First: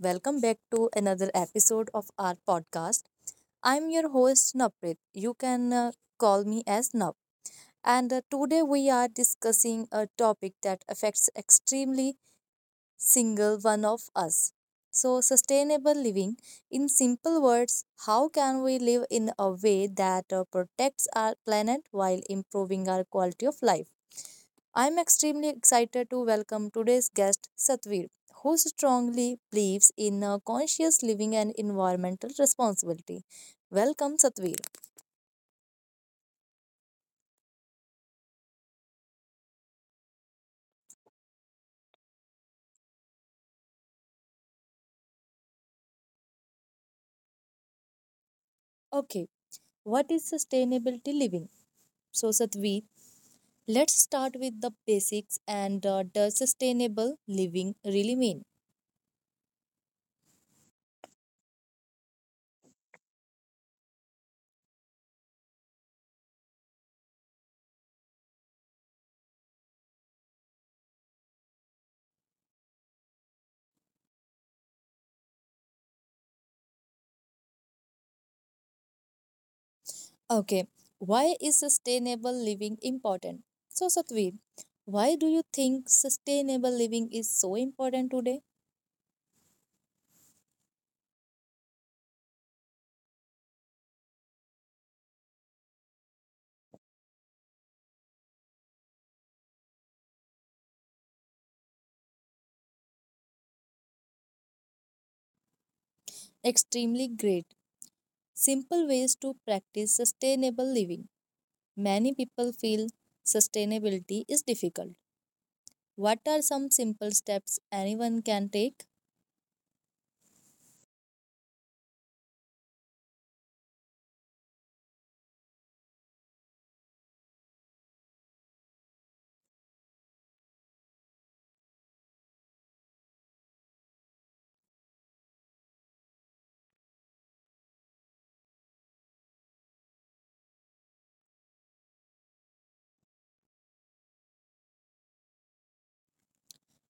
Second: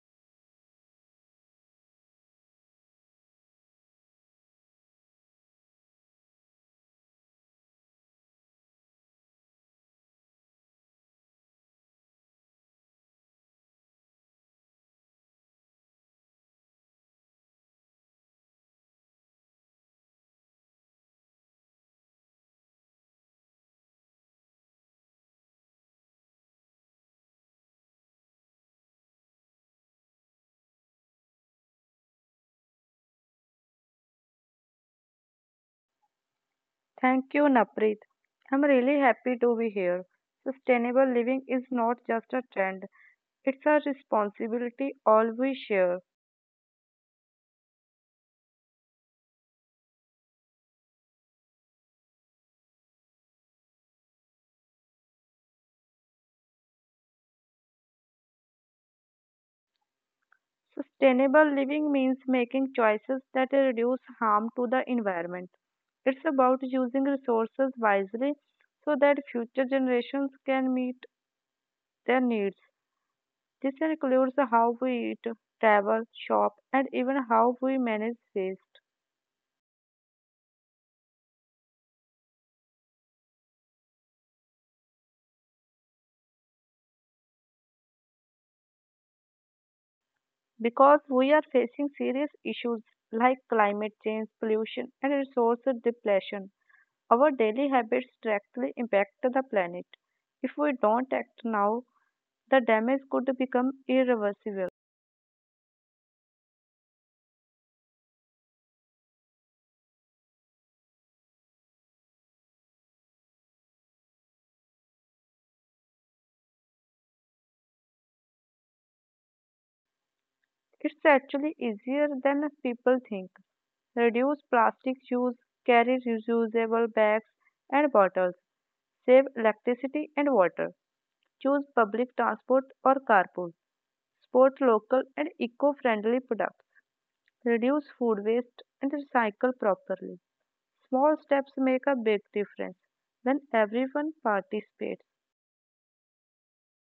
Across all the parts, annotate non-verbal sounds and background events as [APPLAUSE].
Welcome back to another episode of our podcast. I'm your host, Naprit. You can call me as Nap. And Today we are discussing a topic that affects extremely single one of us. So, sustainable living. In simple words, how can we live in a way that protects our planet while improving our quality of life? I'm extremely excited to welcome today's guest, Satvir, who strongly believes in conscious living and environmental responsibility. Welcome, Satvir. Thank you, Naprit. I'm really happy to be here. Sustainable living is not just a trend, it's a responsibility all we share. Okay, what is sustainability living? So, Satvir, let's start with the basics and does sustainable living really mean? Sustainable living means making choices that reduce harm to the environment. It's about using resources wisely so that future generations can meet their needs. This includes how we eat, travel, shop, and even how we manage waste. Okay, why is sustainable living important? So, Satvir, why do you think sustainable living is so important today? Because we are facing serious issues like climate change, pollution, and resource depletion. Our daily habits directly impact the planet. If we don't act now, the damage could become irreversible. Extremely great. Simple ways to practice sustainable living. Many people feel sustainability is difficult. What are some simple steps anyone can take? It's actually easier than people think. Reduce plastic use, carry reusable bags and bottles, save electricity and water, choose public transport or carpool, support local and eco friendly products. Reduce food waste, and recycle properly. Small steps make a big difference when everyone participates.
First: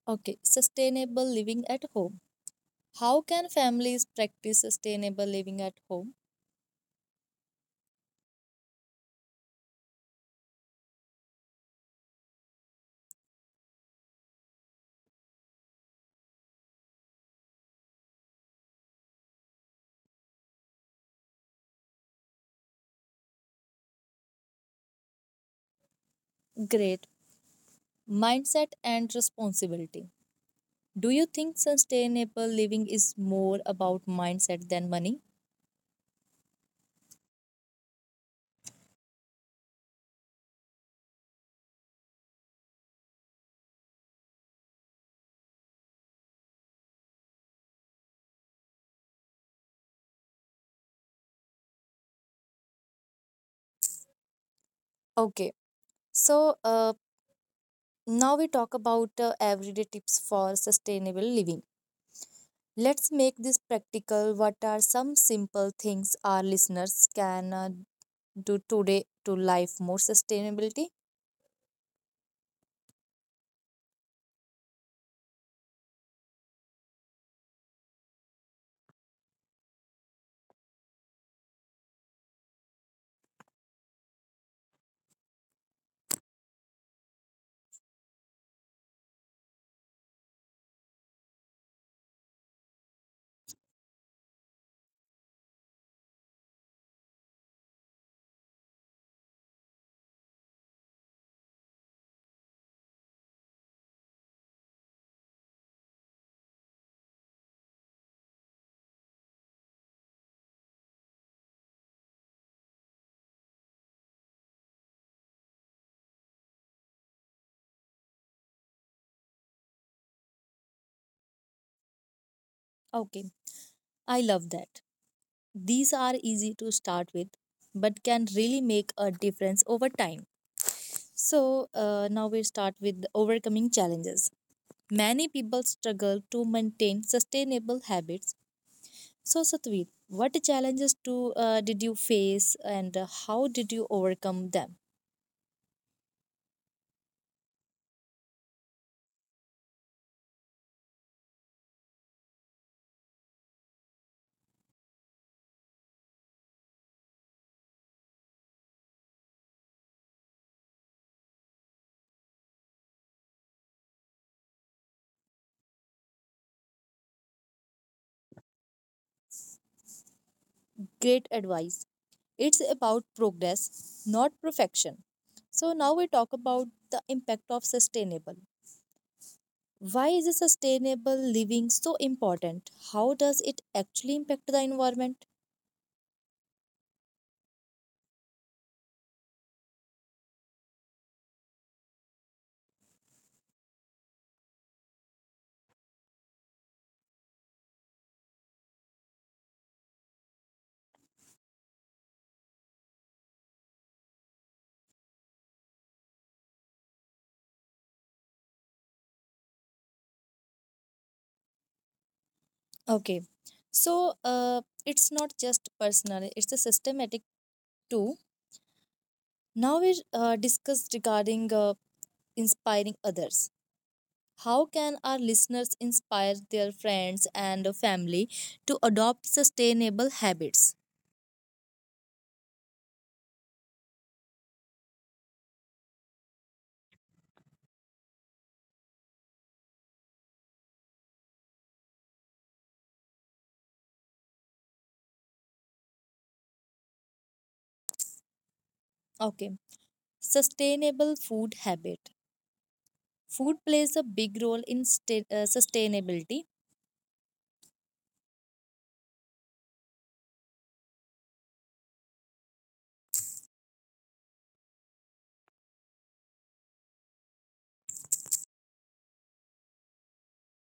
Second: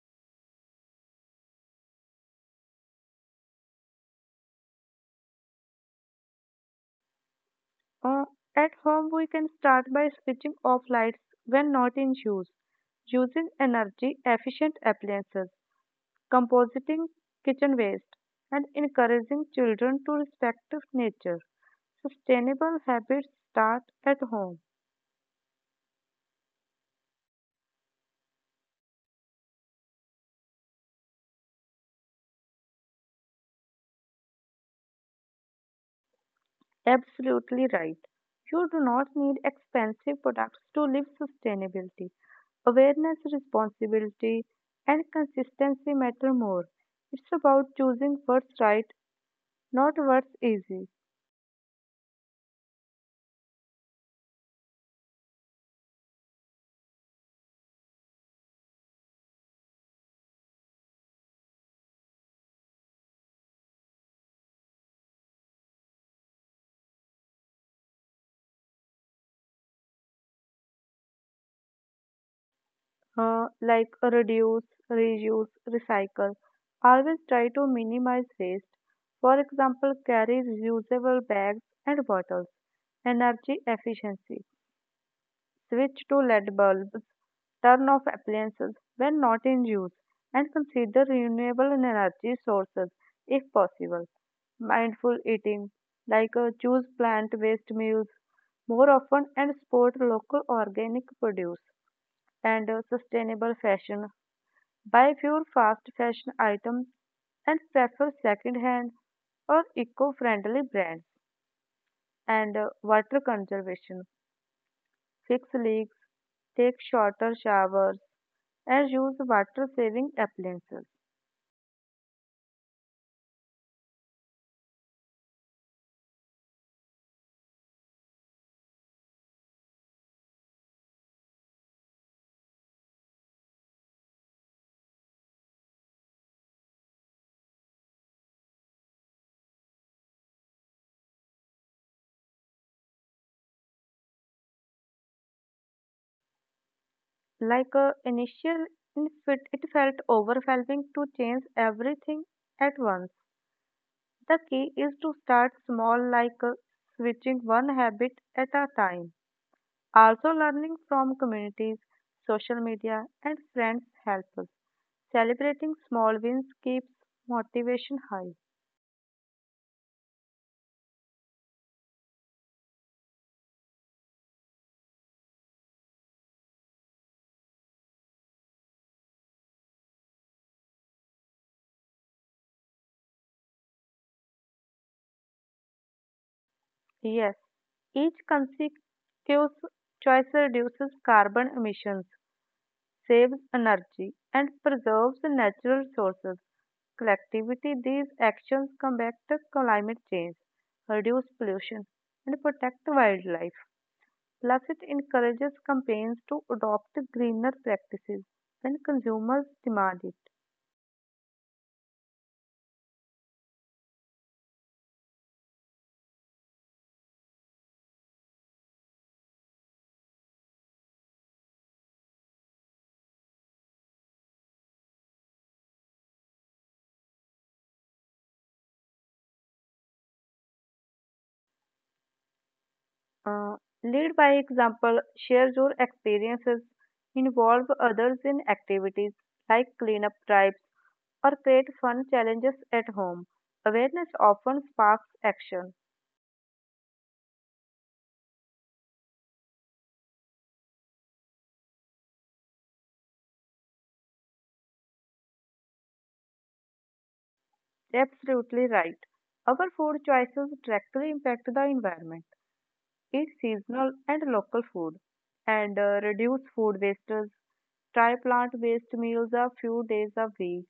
Okay, sustainable living at home. How can families practice sustainable living at home? Uh, at home, we can start by switching off lights when not in use, using energy efficient appliances, compositing kitchen waste, and encouraging children to respect nature. Sustainable habits start at home. Great. Mindset and responsibility. Do you think sustainable living is more about mindset than money? Absolutely right. You do not need expensive products to live sustainability. Awareness, responsibility, and consistency matter more. It's about choosing what's right, not what's easy. Okay, so now we talk about everyday tips for sustainable living. Let's make this practical. What are some simple things our listeners can do today to life more sustainability? Like reduce, reuse, recycle. Always try to minimize waste. For example, carry reusable bags and bottles. Energy efficiency. Switch to LED bulbs, turn off appliances when not in use, and consider renewable energy sources if possible. Mindful eating, like choose plant based meals more often and support local organic produce and sustainable fashion. Buy fewer fast fashion items and prefer second hand or eco friendly brands. And water conservation, fix leaks, take shorter showers, as use water saving appliances. Okay, I love that. These are easy to start with, but can really make a difference over time. So, now we start with overcoming challenges. Many people struggle to maintain sustainable habits. So, Satveer, what challenges do did you face and how did you overcome them? Like a initial infit, it felt overwhelming to change everything at once. The key is to start small, like switching one habit at a time. Also, learning from communities, social media, and friends helps us. Celebrating small wins keeps motivation high. Great advice. It's about progress, not perfection. So now we talk about the impact of sustainable. Why is sustainable living so important? How does it actually impact the environment? Yes, each consecutive choice reduces carbon emissions, saves energy, and preserves natural resources. Collectivity, these actions combat climate change, reduce pollution, and protect wildlife. Plus, it encourages companies to adopt greener practices when consumers demand it. Okay, so it's not just personal; it's a systematic too. Now we discuss regarding inspiring others. How can our listeners inspire their friends and family to adopt sustainable habits? Uh, Lead by example, share your experiences, involve others in activities like cleanup drives, or create fun challenges at home. Awareness often sparks action. Okay. Sustainable food habit. Food plays a big role in sustainability. Absolutely right. Our food choices directly impact the environment. Eat seasonal and local food and reduce food wastage. Try plant-based meals a few days a week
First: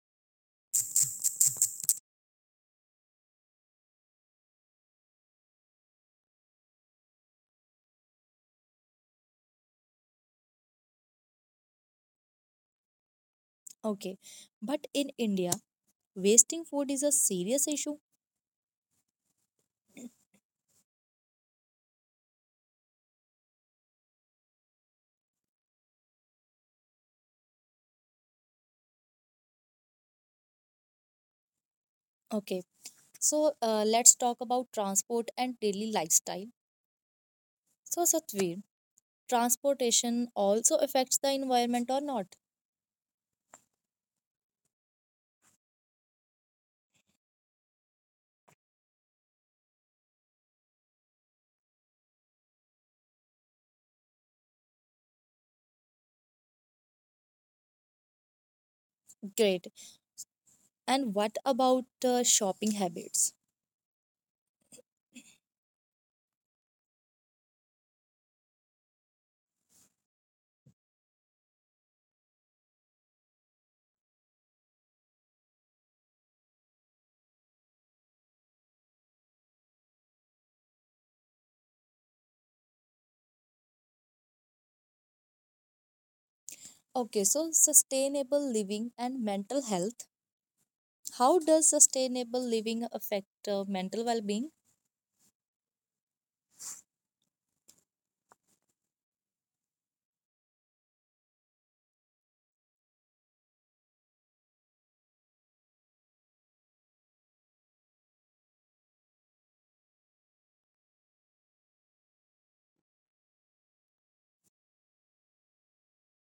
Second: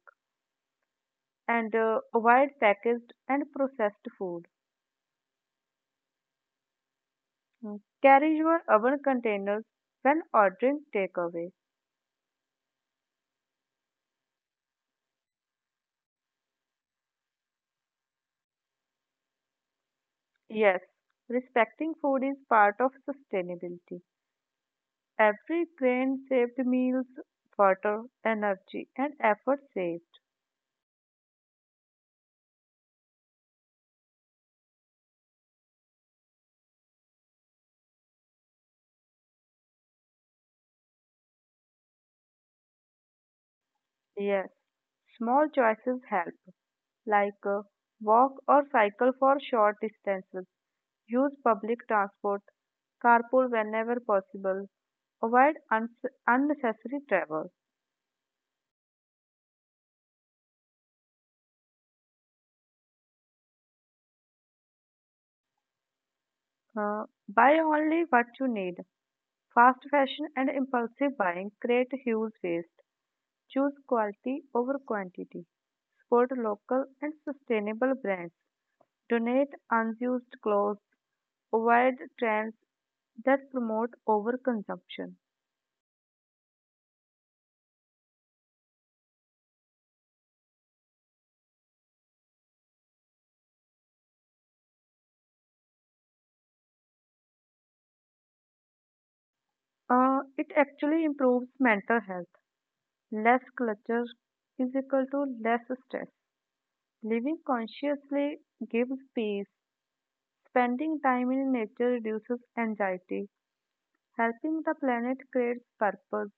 and avoid packaged and processed food. Mm. Carry your oven containers when ordering takeaway. Okay, but in India, wasting food is a serious issue. Yes, respecting food is part of sustainability. Every grain saved meals, water, energy, and effort saved. Okay, so let's talk about transport and daily lifestyle. So, Satvir, transportation also affects the environment or not? Yes, small choices help, like walk or cycle for short distances, use public transport, carpool whenever possible, avoid uns unnecessary travel. Great. And what about shopping habits? uh, Buy only what you need. Fast fashion and impulsive buying create huge waste. Choose quality over quantity. Support local and sustainable brands. Donate unused clothes. Avoid trends that promote overconsumption. Okay, so sustainable living and mental health. How does sustainable living affect mental well being? It actually improves mental health. Less clutter is equal to less stress. Living consciously gives peace. Spending time in nature reduces anxiety. Helping the planet creates purpose.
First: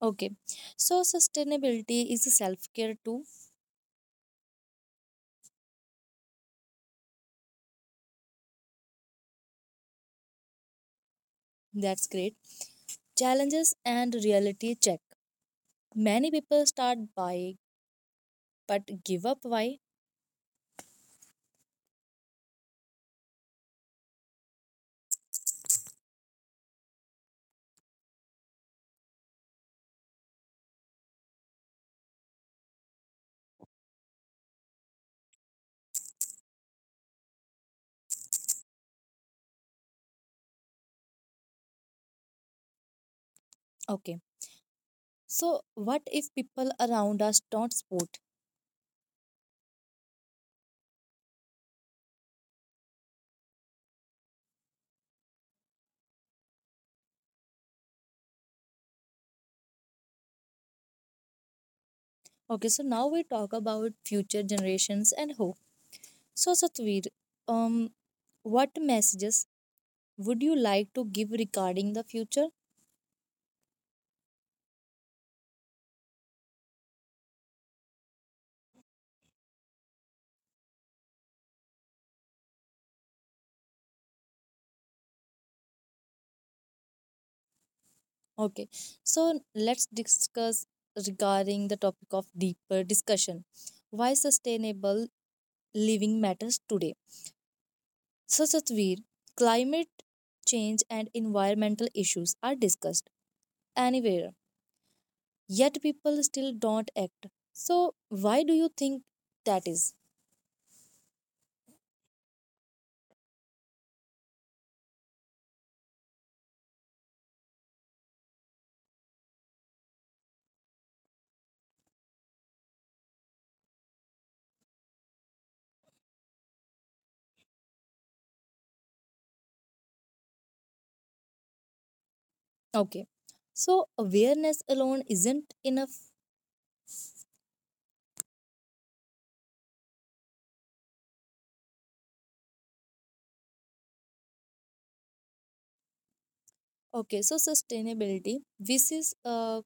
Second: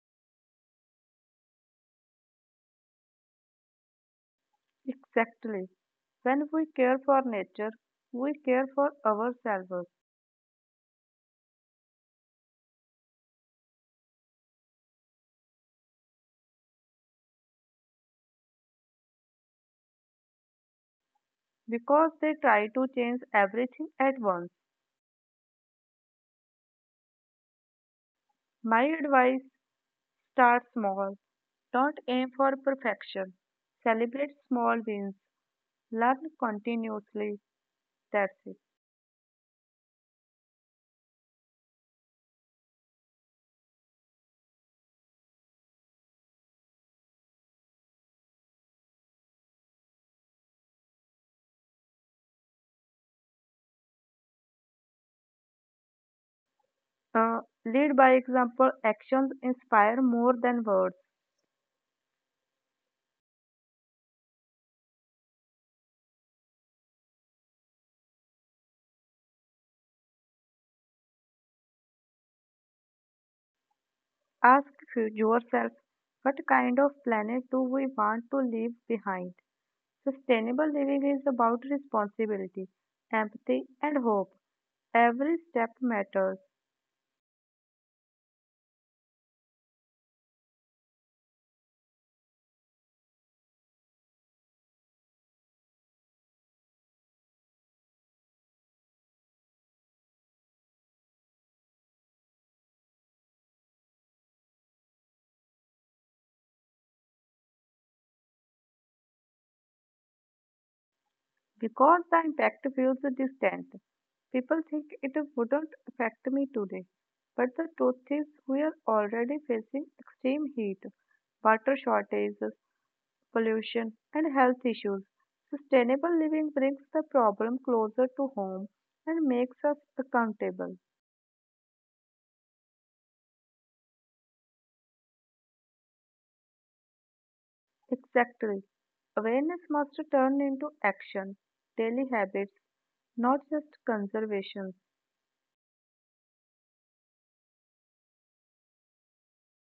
Okay, so sustainability is a self care too. Exactly. When we care for nature, we care for ourselves. That's great. Challenges and reality check. Many people start buying but give up. Why? Because they try to change everything at once. My advice, start small. Don't aim for perfection. Celebrate small wins. Learn continuously. That's it. Okay, so what if people around us don't support? Uh, Lead by example. Actions inspire more than words. Okay, so now we talk about future generations and hope. So, Satveer, um, what messages would you like to give regarding the future? Ask yourself, what kind of planet do we want to leave behind? Sustainable living is about responsibility, empathy, and hope. Every step matters. Okay, so let's discuss regarding the topic of deeper discussion, why sustainable living matters today, such as where climate change and environmental issues are discussed anywhere, yet people still don't act. So, why do you think that is? Because the impact feels distant. People think it wouldn't affect me today, but the truth is we are already facing extreme heat, water shortages, pollution, and health issues. Sustainable living brings the problem closer to home and makes us accountable. Okay, so awareness alone isn't enough. Exactly. Awareness must turn into action, daily habits, not just conservation. Okay, so sustainability, this is a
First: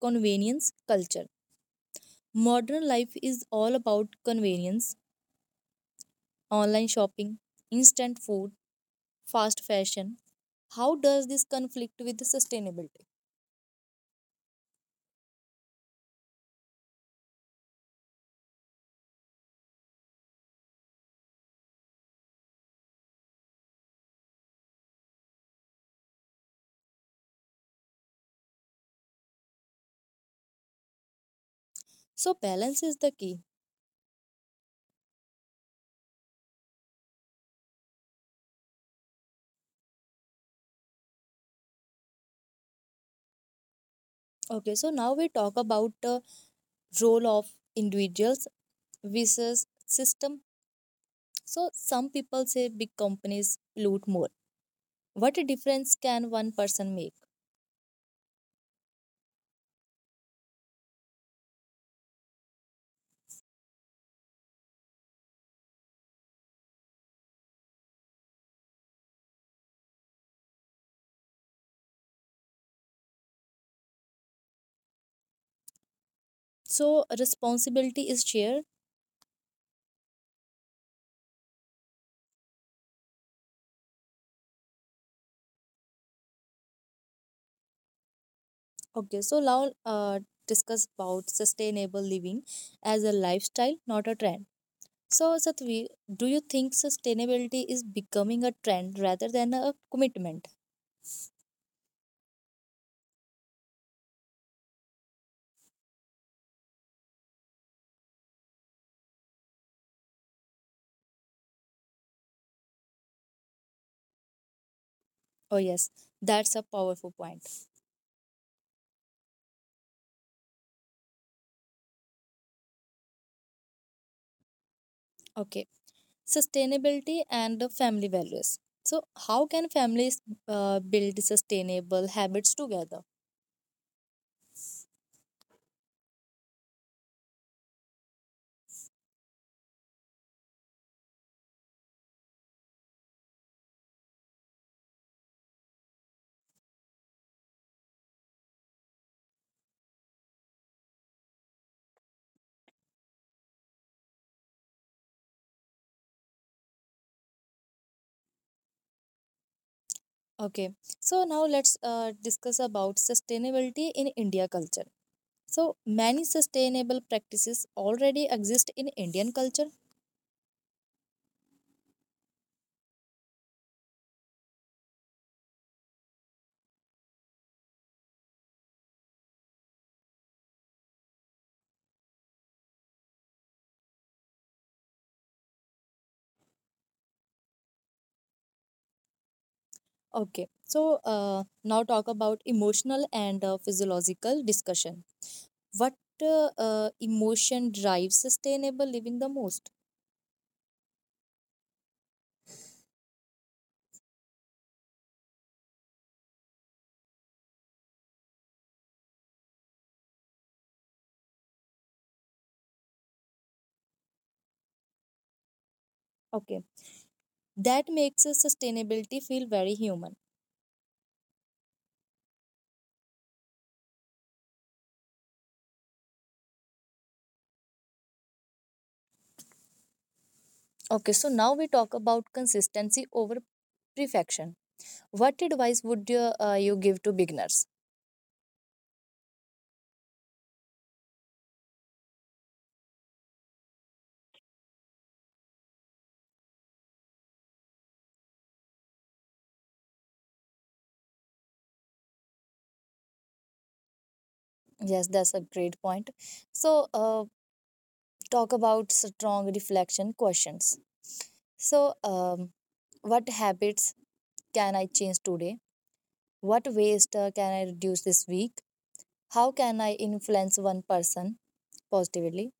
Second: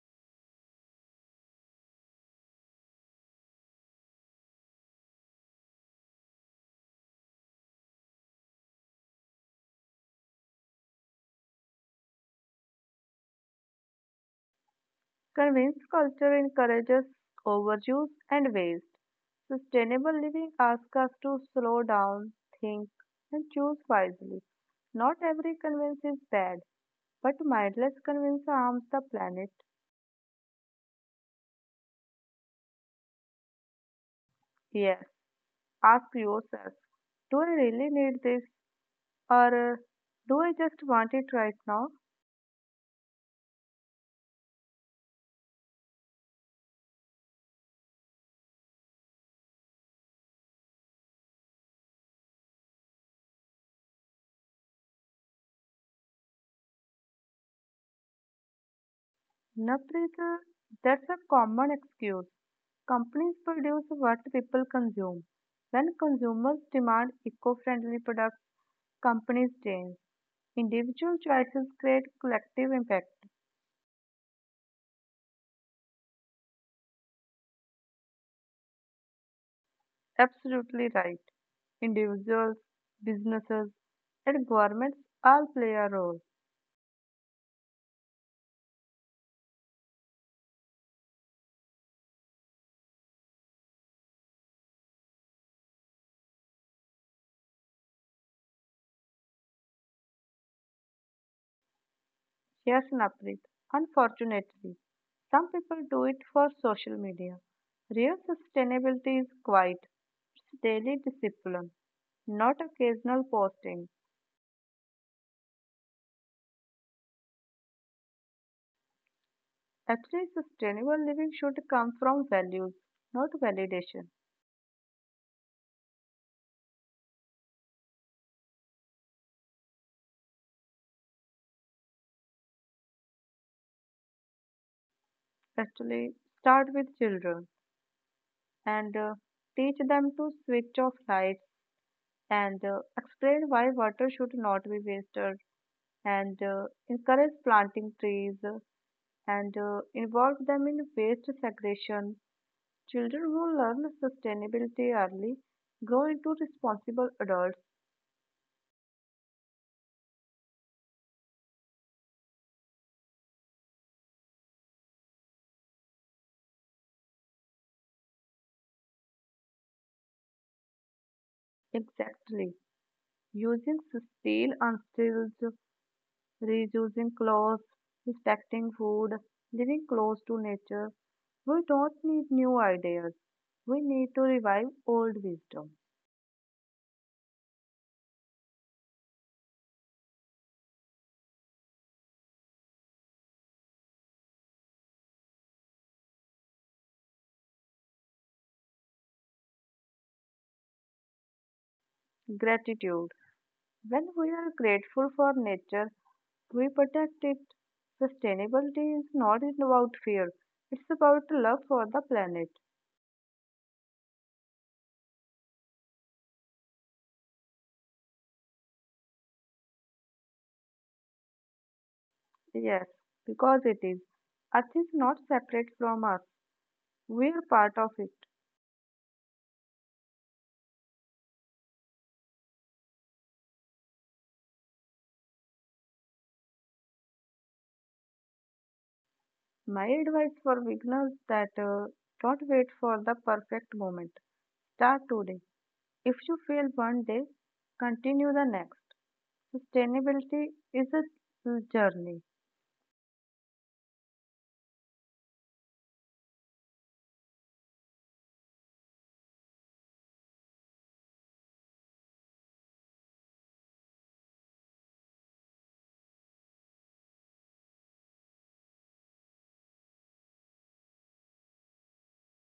convenience culture. Modern life is all about convenience, online shopping, instant food, fast fashion. How does this conflict with the sustainability? Convinced culture encourages overuse and waste. Sustainable living asks us to slow down, think, and choose wisely. Not every convince is bad, but mindless convince harms the planet. So balance is the key. Yes, ask yourself, do I really need this, or do I just want it right now? Okay, so now we talk about the role of individuals versus system. So some people say big companies pollute more. What a difference can one person make? Naprit, that's a common excuse. Companies produce what people consume. When consumers demand eco friendly products, companies change. Individual choices create collective impact. So responsibility is shared. Absolutely right. Individuals, businesses, and governments all play a role. Okay, so now discuss about sustainable living as a lifestyle, not a trend. So Satvi, do you think sustainability is becoming a trend rather than a commitment? Yes, Naprit. Unfortunately, some people do it for social media. Real sustainability is quite. It's daily discipline, not occasional posting. Oh yes, that's a powerful point. Actually, sustainable living should come from values, not validation. Okay. Sustainability and the family values. So how can families build sustainable habits together? Actually, start with children and teach them to switch off lights and explain why water should not be wasted and encourage planting trees, and involve them in waste segregation. Children who learn sustainability early grow into responsible adults. Okay, so now let's discuss about sustainability in India culture. So many sustainable practices already exist in Indian culture. Exactly. Using steel and steels, reusing clothes, respecting food, living close to nature. We don't need new ideas. We need to revive old wisdom. Okay, so uh, now talk about emotional and physiological discussion. What emotion drives sustainable living the most? Gratitude. When we are grateful for nature, we protect it. Sustainability is not about fear, it's about love for the planet. Okay, that makes sustainability feel very human. Yes, because it is. Earth is not separate from us, we are part of it. Okay, so now we talk about consistency over perfection. What advice would you, you give to beginners? My advice for beginners, that don't wait for the perfect moment. Start today. If you fail one day, continue the next. Sustainability is a journey. Yes, that's a great point. So, talk about strong reflection questions. So, what habits can I change today? What waste can I reduce this week? How can I influence one person positively?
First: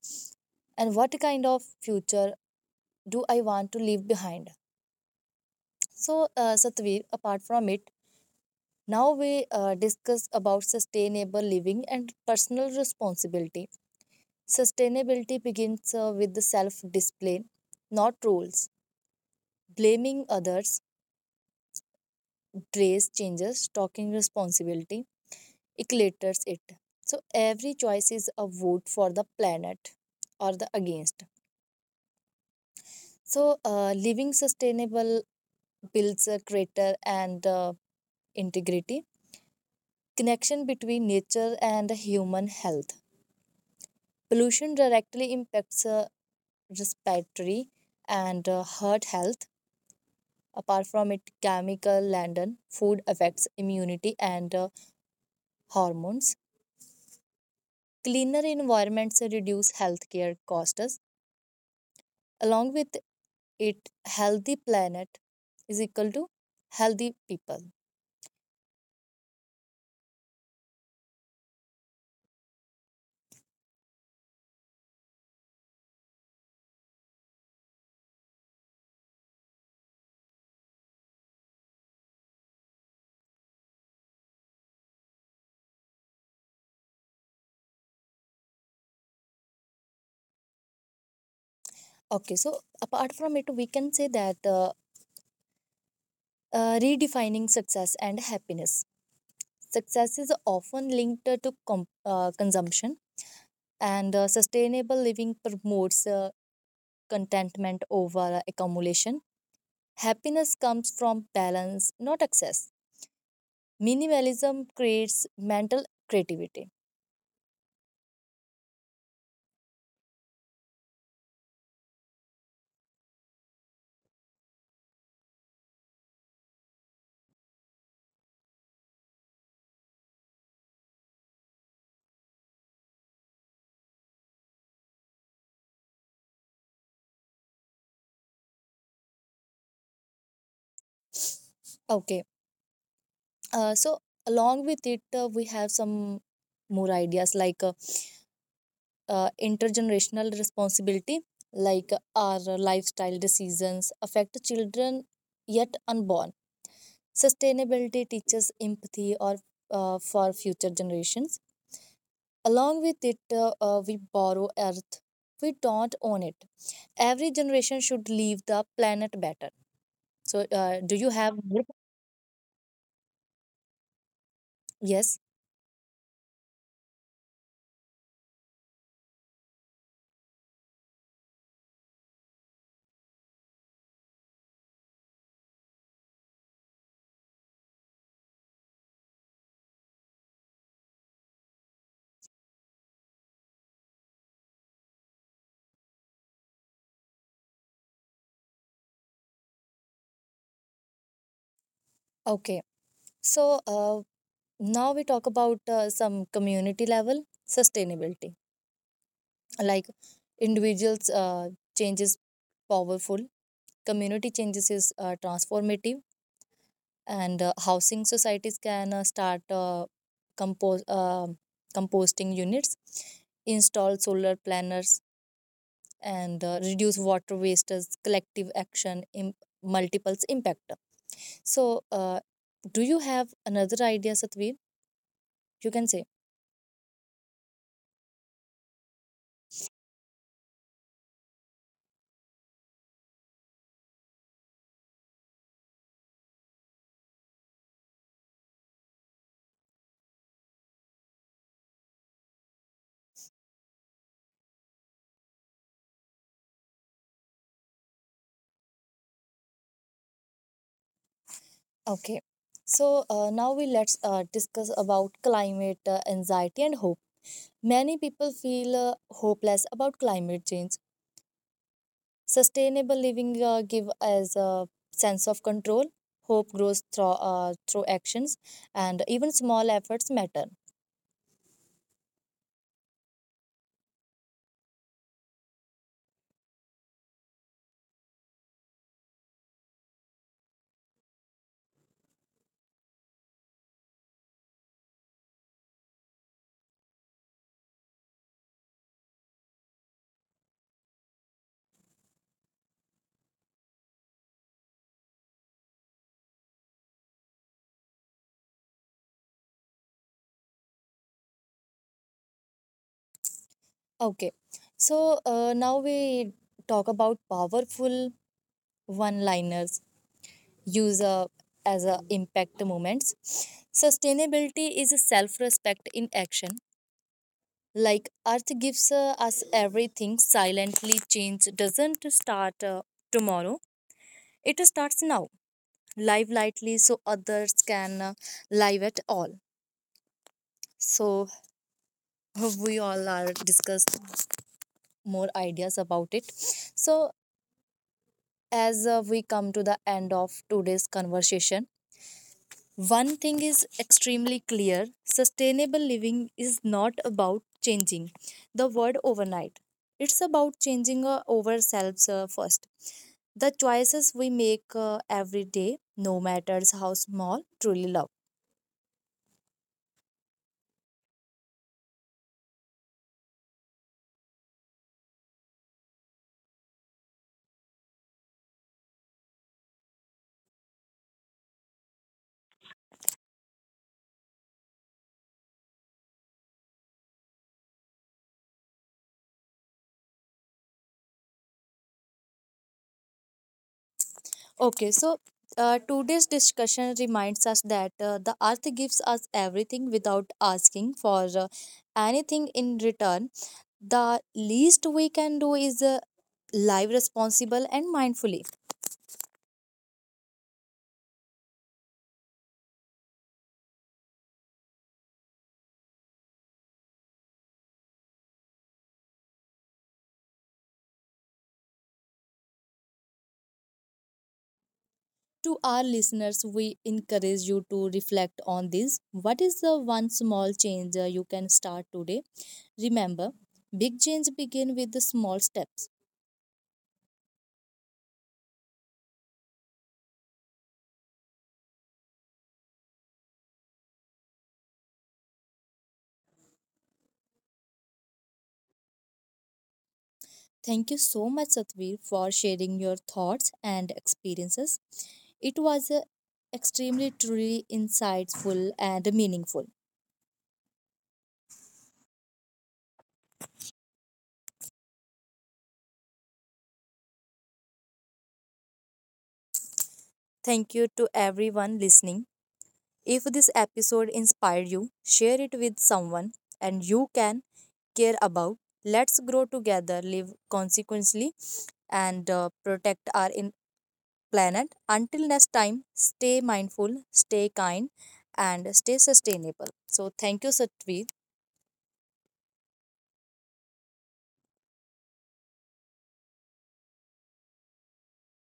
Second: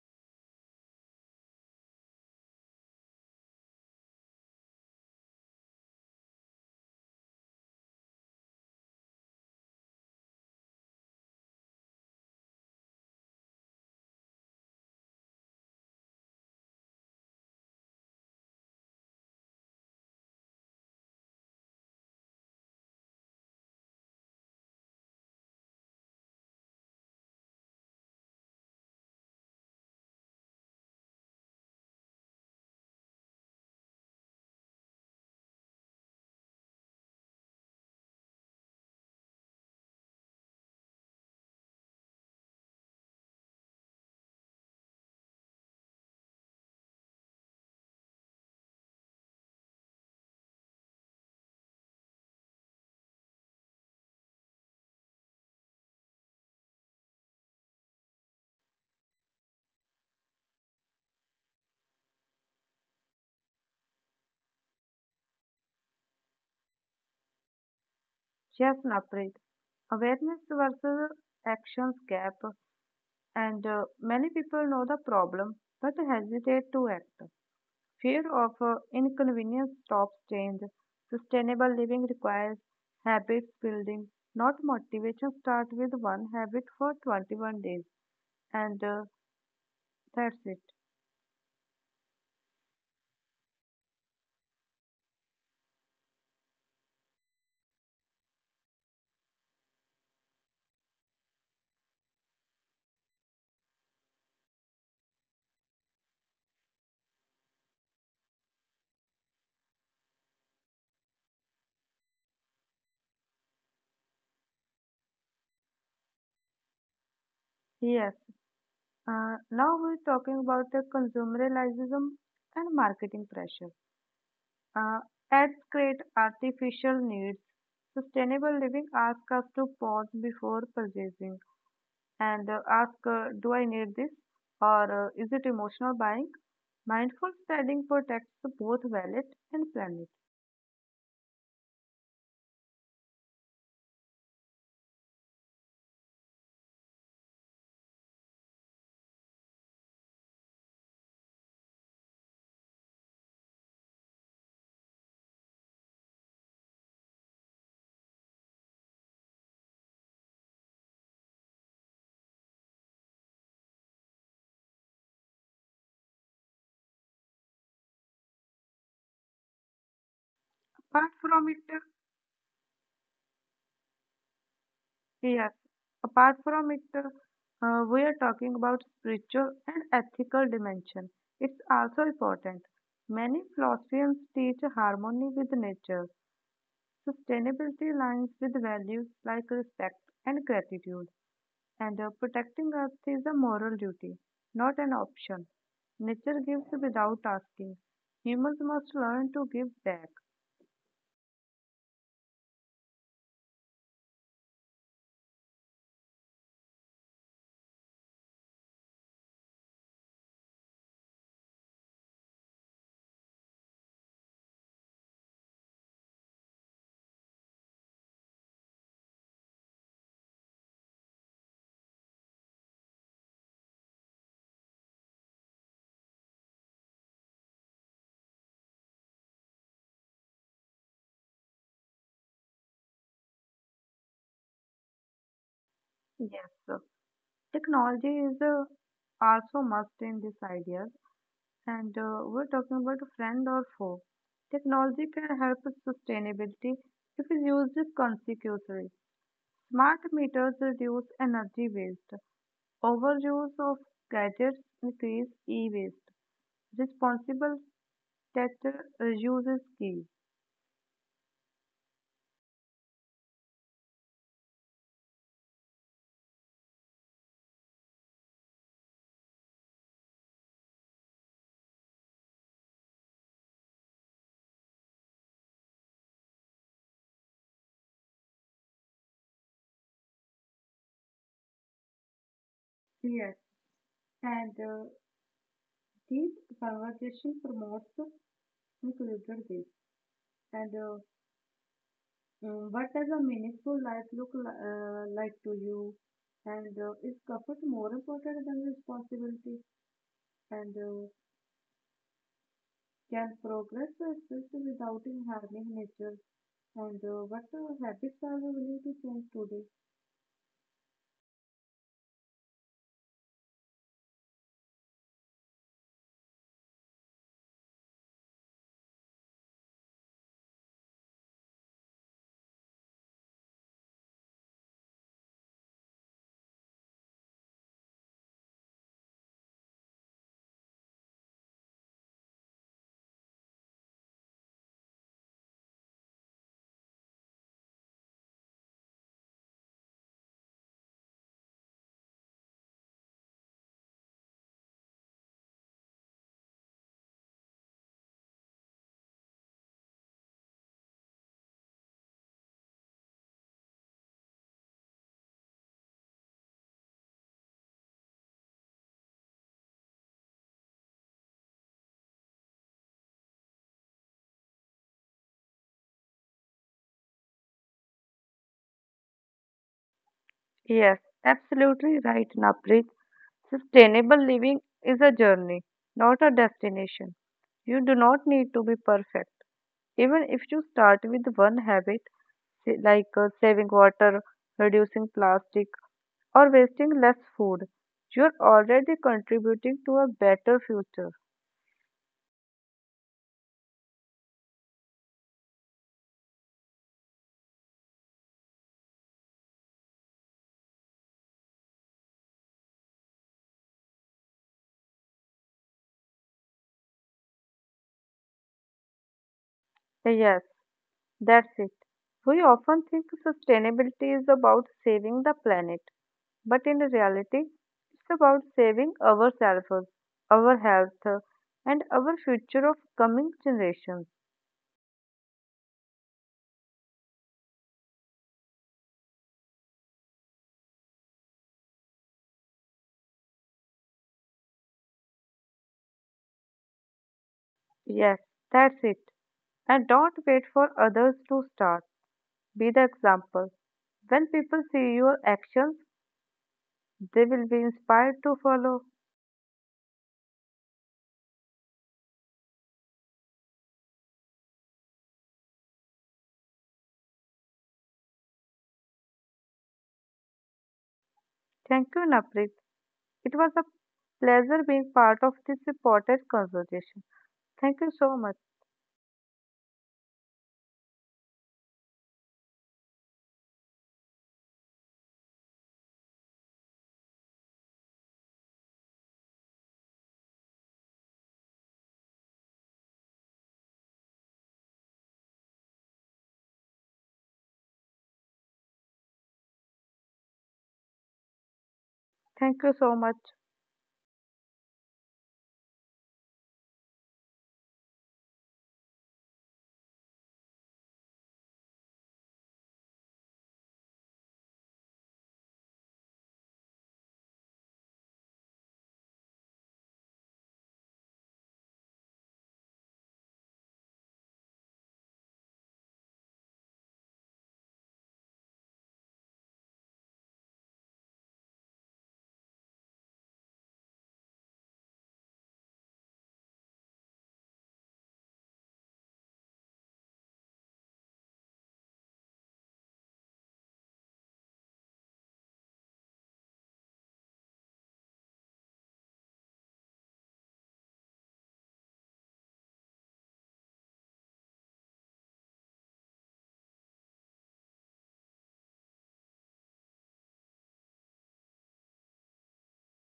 And what kind of future do I want to leave behind? So, Satvir, apart from it, now we discuss about sustainable living and personal responsibility. Sustainability begins with the self-discipline, not rules. Blaming others, dress changes, talking responsibility, eclaters it. So every choice is a vote for the planet or the against. So living sustainable builds a greater and integrity connection between nature and human health. Pollution directly impacts respiratory and heart health. Apart from it, chemical laden food affects immunity and hormones. Cleaner environments reduce healthcare costs. Along with it, healthy planet is equal to healthy people. Yes, Naprit. Awareness versus actions gap. And many people know the problem but hesitate to act. Fear of inconvenience stops change. Sustainable living requires habits building, not motivation. Start with one habit for 21 days, and that's it. Okay, so apart from it, we can say that redefining success and happiness. Success is often linked to consumption, and sustainable living promotes contentment over accumulation. Happiness comes from balance, not excess. Minimalism creates mental creativity. Yes, now we're talking about the consumerism and marketing pressure. Uh, Ads create artificial needs. Sustainable living asks us to pause before purchasing and ask, do I need this? Or is it emotional buying? Mindful spending protects both wallet and planet. Okay, so along with it, we have some more ideas like intergenerational responsibility, like our lifestyle decisions affect children yet unborn. Sustainability teaches empathy or for future generations. Along with it, we borrow earth. We don't own it. Every generation should leave the planet better. So, do Apart you have from it, more? Yes. yes, apart from it, we are talking about spiritual and ethical dimension. It's also important. Many philosophians teach harmony with nature. Sustainability aligns with values like respect and gratitude, and protecting Earth is a moral duty, not an option. Nature gives without asking. Humans must learn to give back. Okay. So, now we talk about some community level sustainability. Like individuals changes powerful, community changes is transformative, and housing societies can start compose composting units, install solar planners and reduce water waste as collective action in multiples impact. So do you have another idea, Satveer, you can say? Yes, sir. Technology is also must in this idea, and we're talking about friend or foe. Technology can help with sustainability if it's used consecutively. Smart meters reduce energy waste. Overuse of gadgets increase e-waste. Responsible tech use is key. Okay, so now we let's discuss about climate anxiety and hope. Many people feel hopeless about climate change. Sustainable living give us a sense of control. Hope grows through, through actions, and even small efforts matter. Yes, and this conversation promotes included this. And what does a meaningful life look like to you? And is comfort more important than responsibility? And can progress exist without harming nature? And what habits are you willing to change today? Okay. So now we talk about powerful one liners use as a impact moments. Sustainability is a self respect in action. Like Earth gives us everything silently, change doesn't start tomorrow, it starts now. Live lightly so others can live at all. So [LAUGHS] we all are discussed more ideas about it. So as we come to the end of today's conversation, one thing is extremely clear, sustainable living is not about changing the world overnight. It's about changing ourselves first. The choices we make every day, no matters how small, truly love. Yes, absolutely right, Naprit. Sustainable living is a journey, not a destination. You do not need to be perfect. Even if you start with one habit, like saving water, reducing plastic, or wasting less food, you're already contributing to a better future. Okay, so today's discussion reminds us that the earth gives us everything without asking for anything in return. The least we can do is live responsible and mindfully. Yes. That's it. We often think sustainability is about saving the planet, but in reality, it's about saving ourselves, our health, and our future of coming generations. To our listeners, we encourage you to reflect on this. What is the one small change you can start today? Remember, big change begin with the small steps. Yes, that's it. And don't wait for others to start. Be the example. When people see your actions, they will be inspired to follow. Thank you so much, Satveer, for sharing your thoughts and experiences. It was extremely truly insightful and meaningful. Thank you, Naprit. It was a pleasure being part of this important conversation. Thank you so much. Thank you to everyone listening. If this episode inspired you, share it with someone and you can care about. Let's grow together, live consequently, and protect our planet. Until next time, stay mindful, stay kind, and stay sustainable. So, thank you, Satvi. Thank you so much.